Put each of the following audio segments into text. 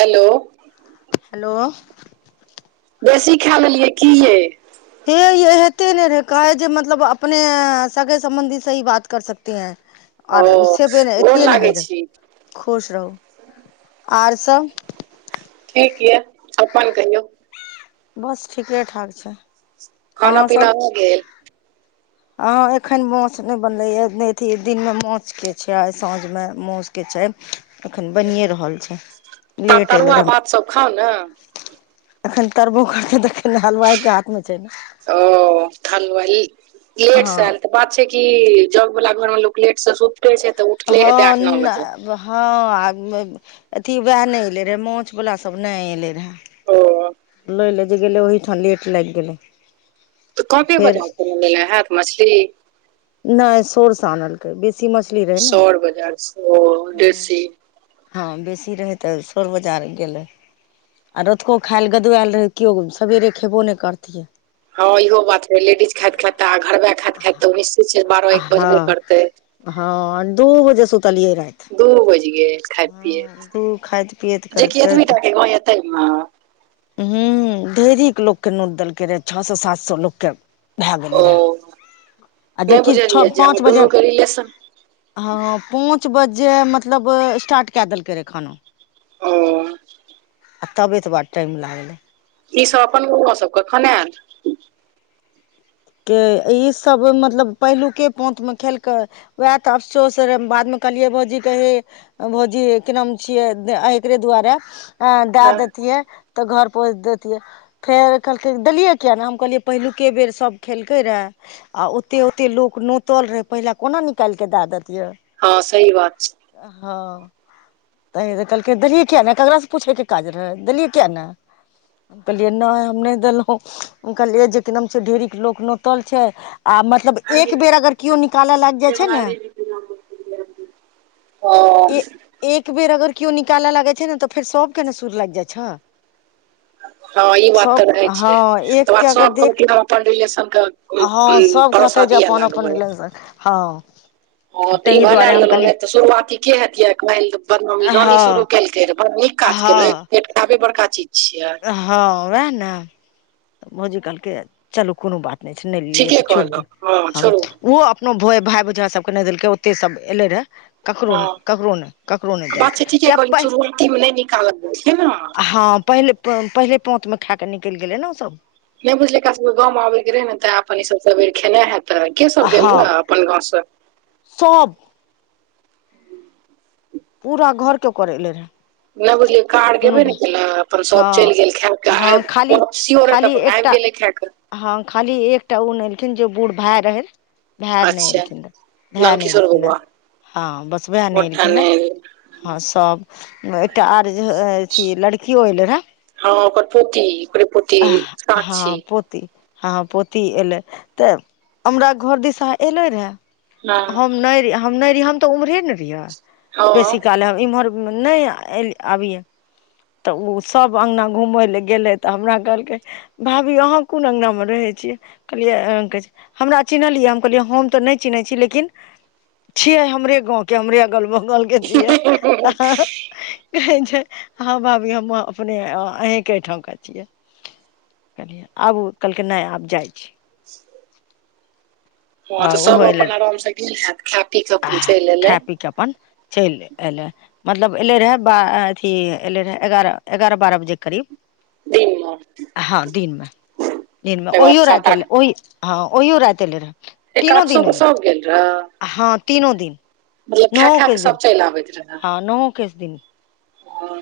Hello hello बेसी खा लेलियै की ये हे ये कहते ने रहे कै जे मतलब अपने सगे सम्बंधी सही बात कर सकते हैं ओ आर सेब नहि गोर अथिए नहि लागै होय रह छी खुश रहू आर सब ठीक ये अपन कहियौ बस ठीके ठाक छै खाना अहाँ पीना भ गेल हँ एखन माउस नहि बनलैए नहि अथि दिनमे माछके छै साँझमे माउस के छै एखन बनिए रहल छै त लेट एयलै तरुआ रह हम भात सब खाउ ने एखन तरबो करतै तखन हलवाइ के हाथ मे छै ने ओ हलुवाई एहो हँ एक साल के बात छै कि जग वला घर मे लोक लेट से सुते छै त हँ उठले हेतै आठ नओ बजे हँ अथी वएह नहि अएलै रहए मोछवला सब नहि अयलै रहए ओ लहि ले जे गेल ओहि ठाम लेट लागि गेलै आ त काँपे फेर बजार सँ ने लेने हैत मछली नहि सौर से आनलके बेसी मछली रहै ने सौर बजार सौर हूँ देशी हँ बेसी रहै त सोर बजार गेलै आ रोतूको खाइल गदुएल रहै केओ सबेरे खेबो नहि करतियै हँ इहो बात है लेडीज खाइत खाइतआ घरबे खाइत खाते मिस्री छै बारह एक बजबे हँ करतेय हँ दू बजे सुतलियै राति दू बज ग खाय हँ पियत दू खाइत पियैत करैत जेकि एतबी टा के गव एते मे ह ढेरिक लोक के नोतदेलकै रहे छओ सए सात सए लोक के भए गेलै रहेय ओ आ नहि जेि छओ बुझलियै जे हमर पाँच बजे दुनू के रिलेशन हँ पाँच बजे मतलब स्टार्ट कए देलकै रहए खाना ओ [unintelligible] आओर तबे तऽ बड़ टाइम लागलै ई सब अपन सबकेखने आयल के ईसभ मतलब पहिलुके पाँथमे खेल कयं उएह तऽ अफसोस रहै बादमे कहलियै भाौजी कहे भोजी की नाम छियै एकरे दुआारे अ दए हँ देतियै तऽ घर पोँच देैतियै फेर कहलकै देलियै किया नहि हम कहलियै पहिलुके बेर सब खेलकै रहए आ ओते ओते लोक नोतल रहै पहिल कोना निकालि कऽ दए दत यै हँ सह बात छै हँ तऽ तऽ कहलकै देलियै किियाक नहि ककरासँ पूछयके काज रहै देलियै कििया नहि कहलिये न हम नहि देलहुं कहलिये जेक न ढेरी लोक नोतल छै आ म जब एक बेर अगर केओ निकालऽ लागि जाइ छै ने ओ ए एक बेर अगर केओ निकालऽ लागे छै ने तऽ फेर सबके ने सुर लागि जाइ छ हँ ई बात तऽ रहे हँ छै त एकके बाद अगर सब देख कह अपन रिलेशन के हँ सब परोसा कहते जे दिए अपन अपन रिलेशन हँ ह तऽ ई ताहि बनाय दुआरे हम कहलियै लेलोंनतऽ शुरुआती के हेतिरहे बदनामी रानी हँ शुरू केलकै रे बर निक काज केलैत हँ लएक पेट बड़का चीज छिय हँ वएह ने भौजी कहलकै चलू कोनो बात नैय दक्षिणे नहि लेलियै ठीके तऽ छोड़ि कहलहु दिय हँ हम छोड़ू ऊ कोनो भ भाय भौजाय सभके नहि देलकै ओते सभ एलै रहे ककरो हँ नहि ककरो नहि ककरो नहि बात छै देलकै ठीके कहलिन क शुरुआती मे नहि निकालल गेल छै ने हँ पहिले पहिले पांत मे खा कऽ निकलि गेलै ने ऊसभ नहि बुझलै एकरा सब के गाम आबे के रहे ने तऽ अपन ई सब सबेर खेनाइ हेतै के सब गेल हँ ह अपन घर से सभ पूरा घर के कोरय ल रहैय नहि बुझलै कार गेबे ने केलैऽ अपन हँ सब चलि गेल खा क हँ आबि खाली वपसीऽ रहे त खाली अपन आबि एकटा गेलै खा कऽ हँ खाली एकटा ऊ नै एलखिन जे बूढ़ भाय रहे भाय नहि अच्छा एलखिन रहऽ भाय नहि नन्दकिशोर एलखिन बौआ रहऽ हँ बस ओएह नहि एलखिन रहऽ हँ सब एकटा आर जे अथी लड़कियो अएलै रहए हँ ओकर पोति ओकरे पोति हँ पोती हँ पोती एलै तऽ हमरा घर दिश एलै रहए हँ हम नहि नहि रहि हम तऽ उम्हरे ने रहियै हँ हँ बेसी काल हम इमहर नै आबिय तऽ ओ सब अगना घुम ले गेले त हमरा कहलकै भाभी अहाँ कोन अङ्गनामे रहै छियै कहलियै [inaudible] हमरा चिन्हलियै हम कहलियै हम तऽ नय चिन्है छी लेकिन छियै हमरे गाँव के हमरे अगल बगल के छियै कहै छै हँ भाभी हम अपने अहींके एहिठामका छियै कहलियै आबुऽ कहलकै नय आब जाइ छी [inaudible] हँ आ तऽ ओहो सब एलै अपन आराम से गेल हैत खा पी के अपन चलि एलै के अपन चैलि एलै मतलब एलै रहए बा अथी एलै रहए एगारह एगारह बारह बजेके करीब दिनमे हँ दिनमे दिनमे दिनमे तकर बाद ओहियो सात राति आठ एलै ओहि हँ ओहियो रति एलै रहै एकाद सो के सब गेल रहे हँ तीनो दिन मतलब खे खै के सब चलि आबैत रहे। आ नहो केस दिन हँ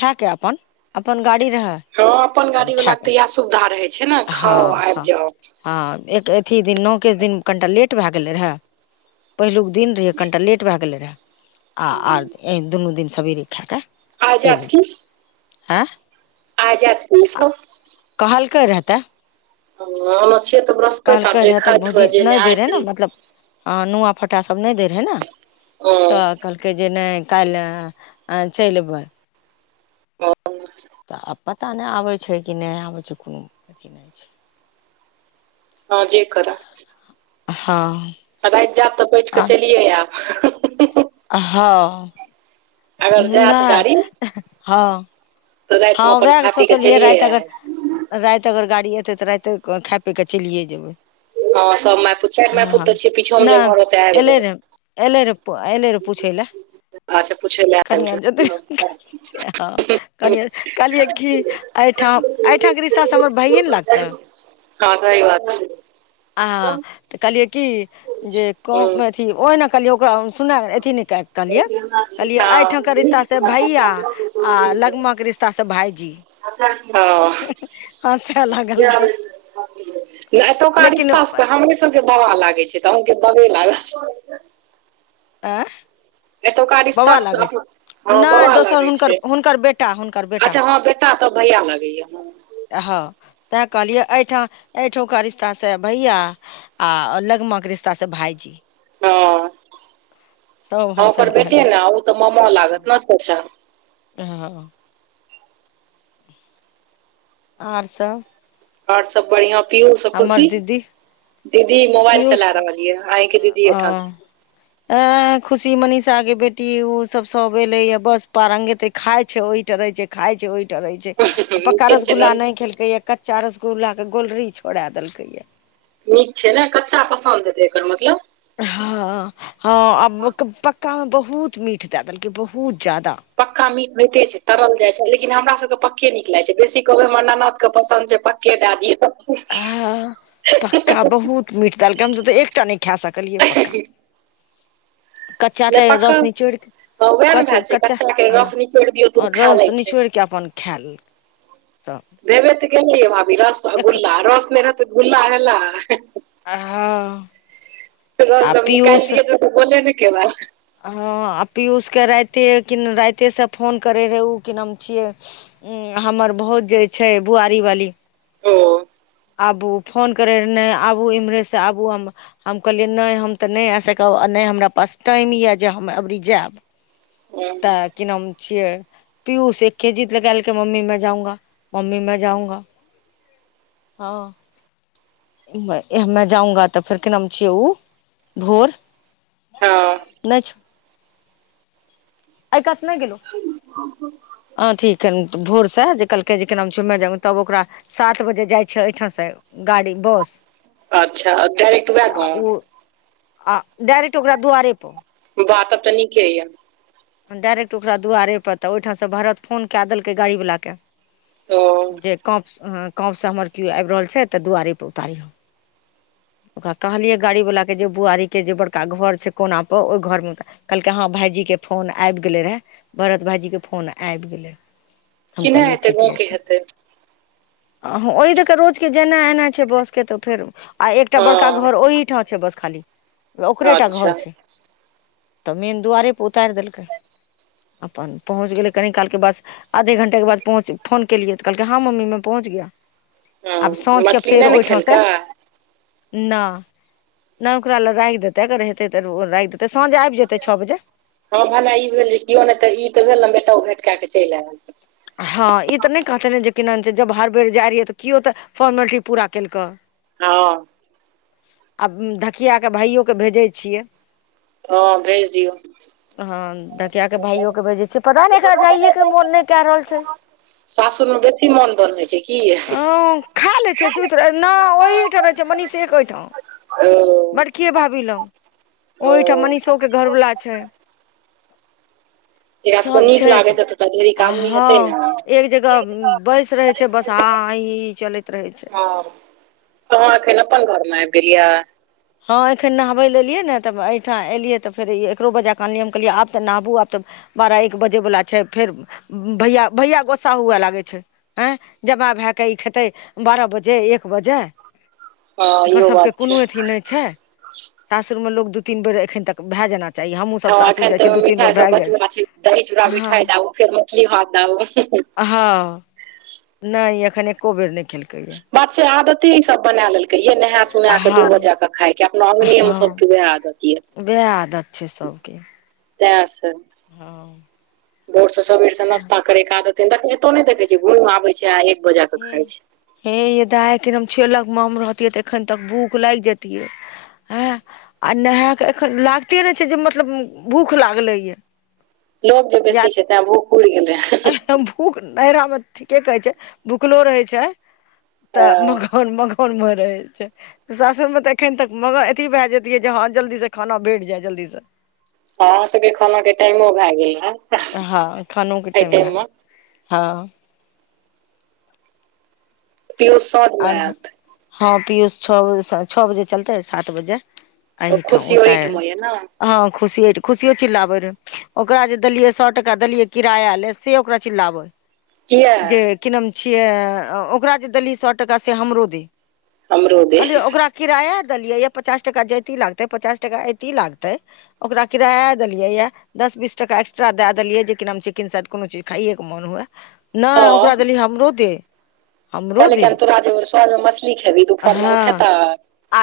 खाके अपन अपन गाड़ी रहै हँ अपन गाड़ी वला के तऽ खाके इएह सुविधा रहै छै ने खाउ हँ आबि हँ जाउ हँ एक अथी दिन नौकेस दिन कनिटा लेट भए गेलै रहए पहिलुक दिन रहियै कनिटा लेट भए गेलै रहे आ आर दुनू दिन सवेरे खायके आय जेत की आय जेत की सब कहलकै रहतै हन छियै तऽ ब्रहस्पति कहलकै जे रहए तऽ खायत भौजी हुये नय नहि दै आय रहै ने मतलब हँ नुआ फटा सब नय दै रहै ने तऽ कहलकै जे नय काल्हि चलि अबै [inaudible] तऽ आब पता नय आबय छै कि नय आबय छै कोनो अथी नय छै हँ जे करै हँ आ राति जाएब तऽ बैठ कऽ चलिये आयब हँ अगर जायत नय गाड़ी हँ तऽ हँ रातिमे अपन वैह खा पी कऽ सोचलियै चलिए राति आयब अगर राति अगर गाड़ी एतै तऽ राति कऽ खा पी कऽ चलियए जेबै हँ सब माय पुते चारि माय पुत हँ छियै पीछ हम नहि घर तैयार एलै होै रे एलै र एले रह पूछै लए अच्छा पूछै लए आयल कनियाँ कहलियै कहलियै कि एहिठाम एहिठामके रिस्तासँ हमर भइए ने लागतै हँ सही बात छै आ तऽ कहलियै की जे हँ अथी ओहि ने कहलियै ओकरा सुना अथि नय कहलियै कहलियए एहिठाम के रिश्ता से भैया आ हँ लगमा के रिश्ता से भायजी हँ हँसय लागलखिन एतौका लेकिन रिस्ता से तऽ आँय हमहुँ सब सब केँ बाबा लागे छै तऽ अहूँ केँ बाबे लागल छै आ एतुका [inaudible] बाबा रिश्तासँ तऽ लागे अपन हँ छै नै बाबा दोसर लागै हुनकर छै हुनकर बेटा हुनकर बेटा अच्छा हँ बेटा तब भैया लगैया है हँ तैं कहलियै एहिठाम एहिठुका रिश्ता से भैया आ लगमा कऽ रिश्ता भायजी सभ [inaudible] हँ हँसय ओकर बेटे लागलै न ओ तऽ मामा लागत नै हऽ आर सब और सब बढ़िआं पियुस आ हमर खुशी दीदी [inaudible] दीदी मोबाइल पीयूष चला रहल यऽ अही केँ दीदी यै ठाम छै अ खुशी मनीषा केँ बेटी ओ सब सब एले य बस पारंग त खाइ छै ओहिठ रहे छै खाय छै ओहि रहे छै पका नीचे छै ने रसगुल्ला नै खेलकै या कच्चा रसगुल्ला कऽ गोलरी छोड़ा देलकै या नीक छै ने कच्चा पसन्द ऐलै एकर मतलब हँ [inaudible] हँ आ पक्का म बहुत मीठ दै देलकै बहुत जादा पक्का मीट होइते छै तरल जाइ छै लेकिन हमरा सबके पक्के नीक लागैत छै बेसी कहबैमे ननद कऽ पसन्द छै प केँ दै दिय ह [inaudible] पक्का बहुत मीट दै दलकै हमसभ तऽ एकटा नै खा सकलियै पक्का कच्चा नहि तऽ रस पक्कल निचोड़ केँ वएह ने कच भए छै कच्चा के हँ रस निचोड़ि दियौ [inaudible] तऽ ओ और खा रस लै छै निचोड़ कऽ अपन ख़ै ललकै [inaudible] सब देबे तऽ गेलियैह भावी रस एक गुल्ला रस नै रहतै तऽ गुल्ला भेलैय [inaudible] हँ [inaudible] रस आ जब पीयूष निकाललिये तऽ ओकर गोले न खैवे हँ आ पियूष केँ राइते कि राइते से फोन करे रहे ओ कि नाम छियै उ हमर भौज जे छै बुआरीवाली ओ आबु फोन करै रहैन नै आबू इम्हरे से आबू हम हम कहलियै नै हम तऽ नै आ सकब आ नै हमरा पास टाइम यऽ जे हम अबरी जायब [unintelligible] कि नाम छिये पीयूष एकेँ जीद लगालके मम्मी [unintelligible] हऽ [unintelligible] की नाम छिय ओ भोर हँ मम्मी नै छौ अइ कात नै गेलौ अथि केँ भोर से जे कहलकै जे कि नाम छिये [unintelligible] त ओकरा सात बजे जाइ छै एहिठाम स गाड़ी बस अच्छा डायरेक्ट वैह तऽ गाँव ओ आ डायरेक्ट ओकरा दुआरे पर वाह तब तऽ निके यऽ डायरेक्ट ओकरा दुआरे पर तऽ ओइठाम स भरत फोन कए देलकै गाड़ीवला केँ ओ जे [unintelligible] हमर केओ आइब रहल छै तऽ दुआरिे पर उतारिह ओकरा कहलियै गाड़ी वाला केँ जे बुआरीके जे बड़का घर छै कोना पर ओइ घर में उतारिहं कहलकै हँ भाईजीे केँ फोन आइब गेलै रहे भरत भाईजीकेँ फोन आइब गेलै हम चिन्है कहलियै हेतै गाँव ठीके केँ छै हेतै ओहि दऽ कऽ रोजकेँ जेनाए एनाए छै बस केँ तऽ फेर आ एकटा बड़का घर हँ ओहि ठाम छै बस खाली ओकरे टा अच्छा घर छै तऽ मेन दुआरे पे उतार देलकै अपन पहुँच गेलै कनि काल के बस आधे घंटे के बाद पहुँच फोन केलिए तऽ कहलके हँ मम्मी में पहुँच गया हँ आब साँझ के मछली फेर नहि ने ओहिठा खेलकै से नय नय ओकरा लए राइख देतै अगर हेतै तऽ राइख देतै साँझ आब जेतै छओ बजे हँ भला ई भेल जे कओ नय तऽ ई तऽ भेल ने बेटा भेट कएकेँ चैल आयल हँ ई तऽ नय कहते ने जे कि नाम छै जब हर बेर जाय रहियै तऽ केओ तऽ फोर्मलिटी पूरा केल कए हँ आब धकिया केँ भाइयो के भेजै छियै हँ भेज दियौ हँ धकिया के भाइयो के भेजय छिये पता नय एकरा जाइये के मोन नय के रहल छै सासूर में बेसी मान दान होय छै कि हँ खा लै छै सुइत रहै नय ओहिठाम रहै छै मनीष के ओहि ठाम ओ बड़ के भाभी लंग ओ ओहिठाम मनीषो केँ घरवला छै एकरा सबके सब नीक छै त लागैत हेतै तऽ ढेरिक आ आदमी हँ हेतै ने एक जगह बैस रहे छै बस आ हा हा हिं चलैत रहे छै तह एखन अपन घर में आइब गेलियै हँ एखन नहबै लए एलियै ने तब एहिठाम एलियै तऽ फेर एकरो वजाक क आनलियै हम कहलियै आब तऽ नहबू आब तऽ बारह एक बजे बला छै फेर भैया भैया गोस्सा हुए लागै छै हँ जबां भएकेऽ ई खेतै बारह बजे एक बजे हँ एकर इहो सभके बात कोनो छै अथी नय छै सासुर मे लोक केँ दू तीन बेर एखन तक भए जेना हँ एखन तऽ मिठाइ सब बचल [inaudible] बला छै दही चूड़ा हँ मिठाई दाबू फेर मछली भात दाबू हँ नय अखन एको बेर नय खेलकै या बात छै आदते ई सभ बनै ललकै कहिये नहा सुनैइ कऽ दू हँ बजे के खाय के अपना अंगने मे सभ हँ के वएह आदत यै वएह आदत छै सबके तै सँ हँ भोर से सबेर से नश्ता करे के आदत दखय एतो नय देखे छियै घुइम आबे छै आ बजे कऽ हे खाइ छै हे यै दाय एखन हम छिये लगमे रहतियै तऽ एखन तक भूख लैग जतिये हँ आ नहाय के एखन लागते नै छै जे मतलब भूख लागलै य लोक जे बेसी छै तैं भूक उड़ गेले है त भूख नैरा में ठीके कहै छै भूखलो रहे छै तऽ हँ लोग अपन मगन में रहे छै सासुर में तऽ एखन तक म अथी भए जेतियै जे हँ जल्दी सँ खाना भेट जाय जल्दी स आहाँ सबके खाना के टाइमो भेए गेल है हँ खानो के टाइम भए गेले हँ पीयूष साँझ मे औरसब आयत हँ पीयूष छौ ब छौ बजे चलतेै सात बजे एहिठाम खुशी उतार ओहिठ मे ये ने ह खुशिय खुशिये चिल्लाबे रहै ओकरा जे देलियै सौ टका देलियै किराया ले से ओकरा चिल्लाव है किया जे की नाम छियै ओकरा जे देली सौ टका से हमरो दे अमरूदे कहलियै ओकरा किराया देलियै य पचास टका जैती लागतै पचास टका ऐती लागतै ओकरा किराया देलियै यए दस बीस टका एक्स्ट्रा दए देलियै जे कि नाम ची किनसे कोनो चीज खाइयए के मन हुए। हँ नइ ओकरा देली, हमरो दे। हमरो कहलै कि दे आज तोरा जे सर मछली खेबी दुपहर मे, ओ हँ खैता। आ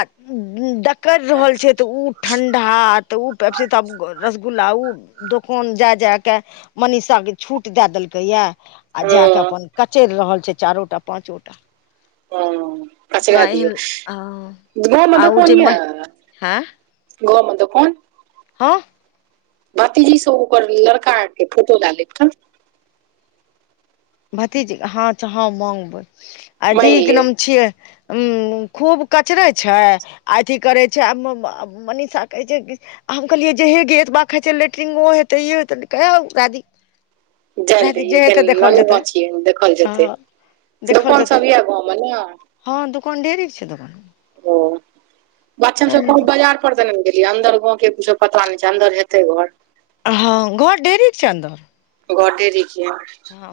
डकर रहल छै, तऽ उ ठंडा, तऽ उ पेप्सी तऽ अब गर। रसगुल्ला ऊ, दोकान जाय जाय के, मनीषा के छूट दै देलकै ये। आ जा कऽ हँ अपन कचैर रहल छै चारोटा पाँचो टा। ह्म्म कचरै ओकरा दियो। एहन गाम मे आ ओ दोकान जे हीया। गाम मे दोकान। आ भतीजीसँ ओकर लड़का के फोटो लडाले थ। भतीजी ह, अच्छा हँ मागबै। अजी माँगि की ले नाम छियै। अम्म, खूब कचरै छै, आ एथी करे छै, मनीषा कहै छै कि हम कहलियै जे, हे गे एत बा खै छै लेट्रिंग हो हेतै ये हैते। तऽ कहेत है होइ जाय दी। जाय लऽ दै इए एखन ना जेतै गाव छियै। देखल जेतै। आ दोकान सभ हईए गाव मे न। ह दोकान, ढेरी छै दोकान। ओ बात छै हम सभ कोऊ बजार, तऽ ने गेलियै। अन्दर गाव के कुछो पता नहि छै। अन्दर हेतै घर। ह घर ढेरी छै अन्दर। घर ढेरी छै। ह,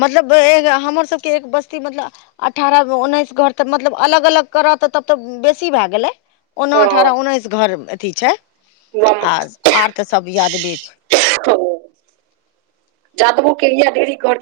मतलब ए गे, हमर सभके एक बस्ती मतलब, अठारह उन्नैस घर तऽ, मतलब अलग अलग करऽ तऽ तब तऽ बेसी भए गेले। ओना ओ अठारह उन्नैस घर अथी छै। आर, आर तऽ सभ यादवे छै। जादबो के यिया ढेरी करके।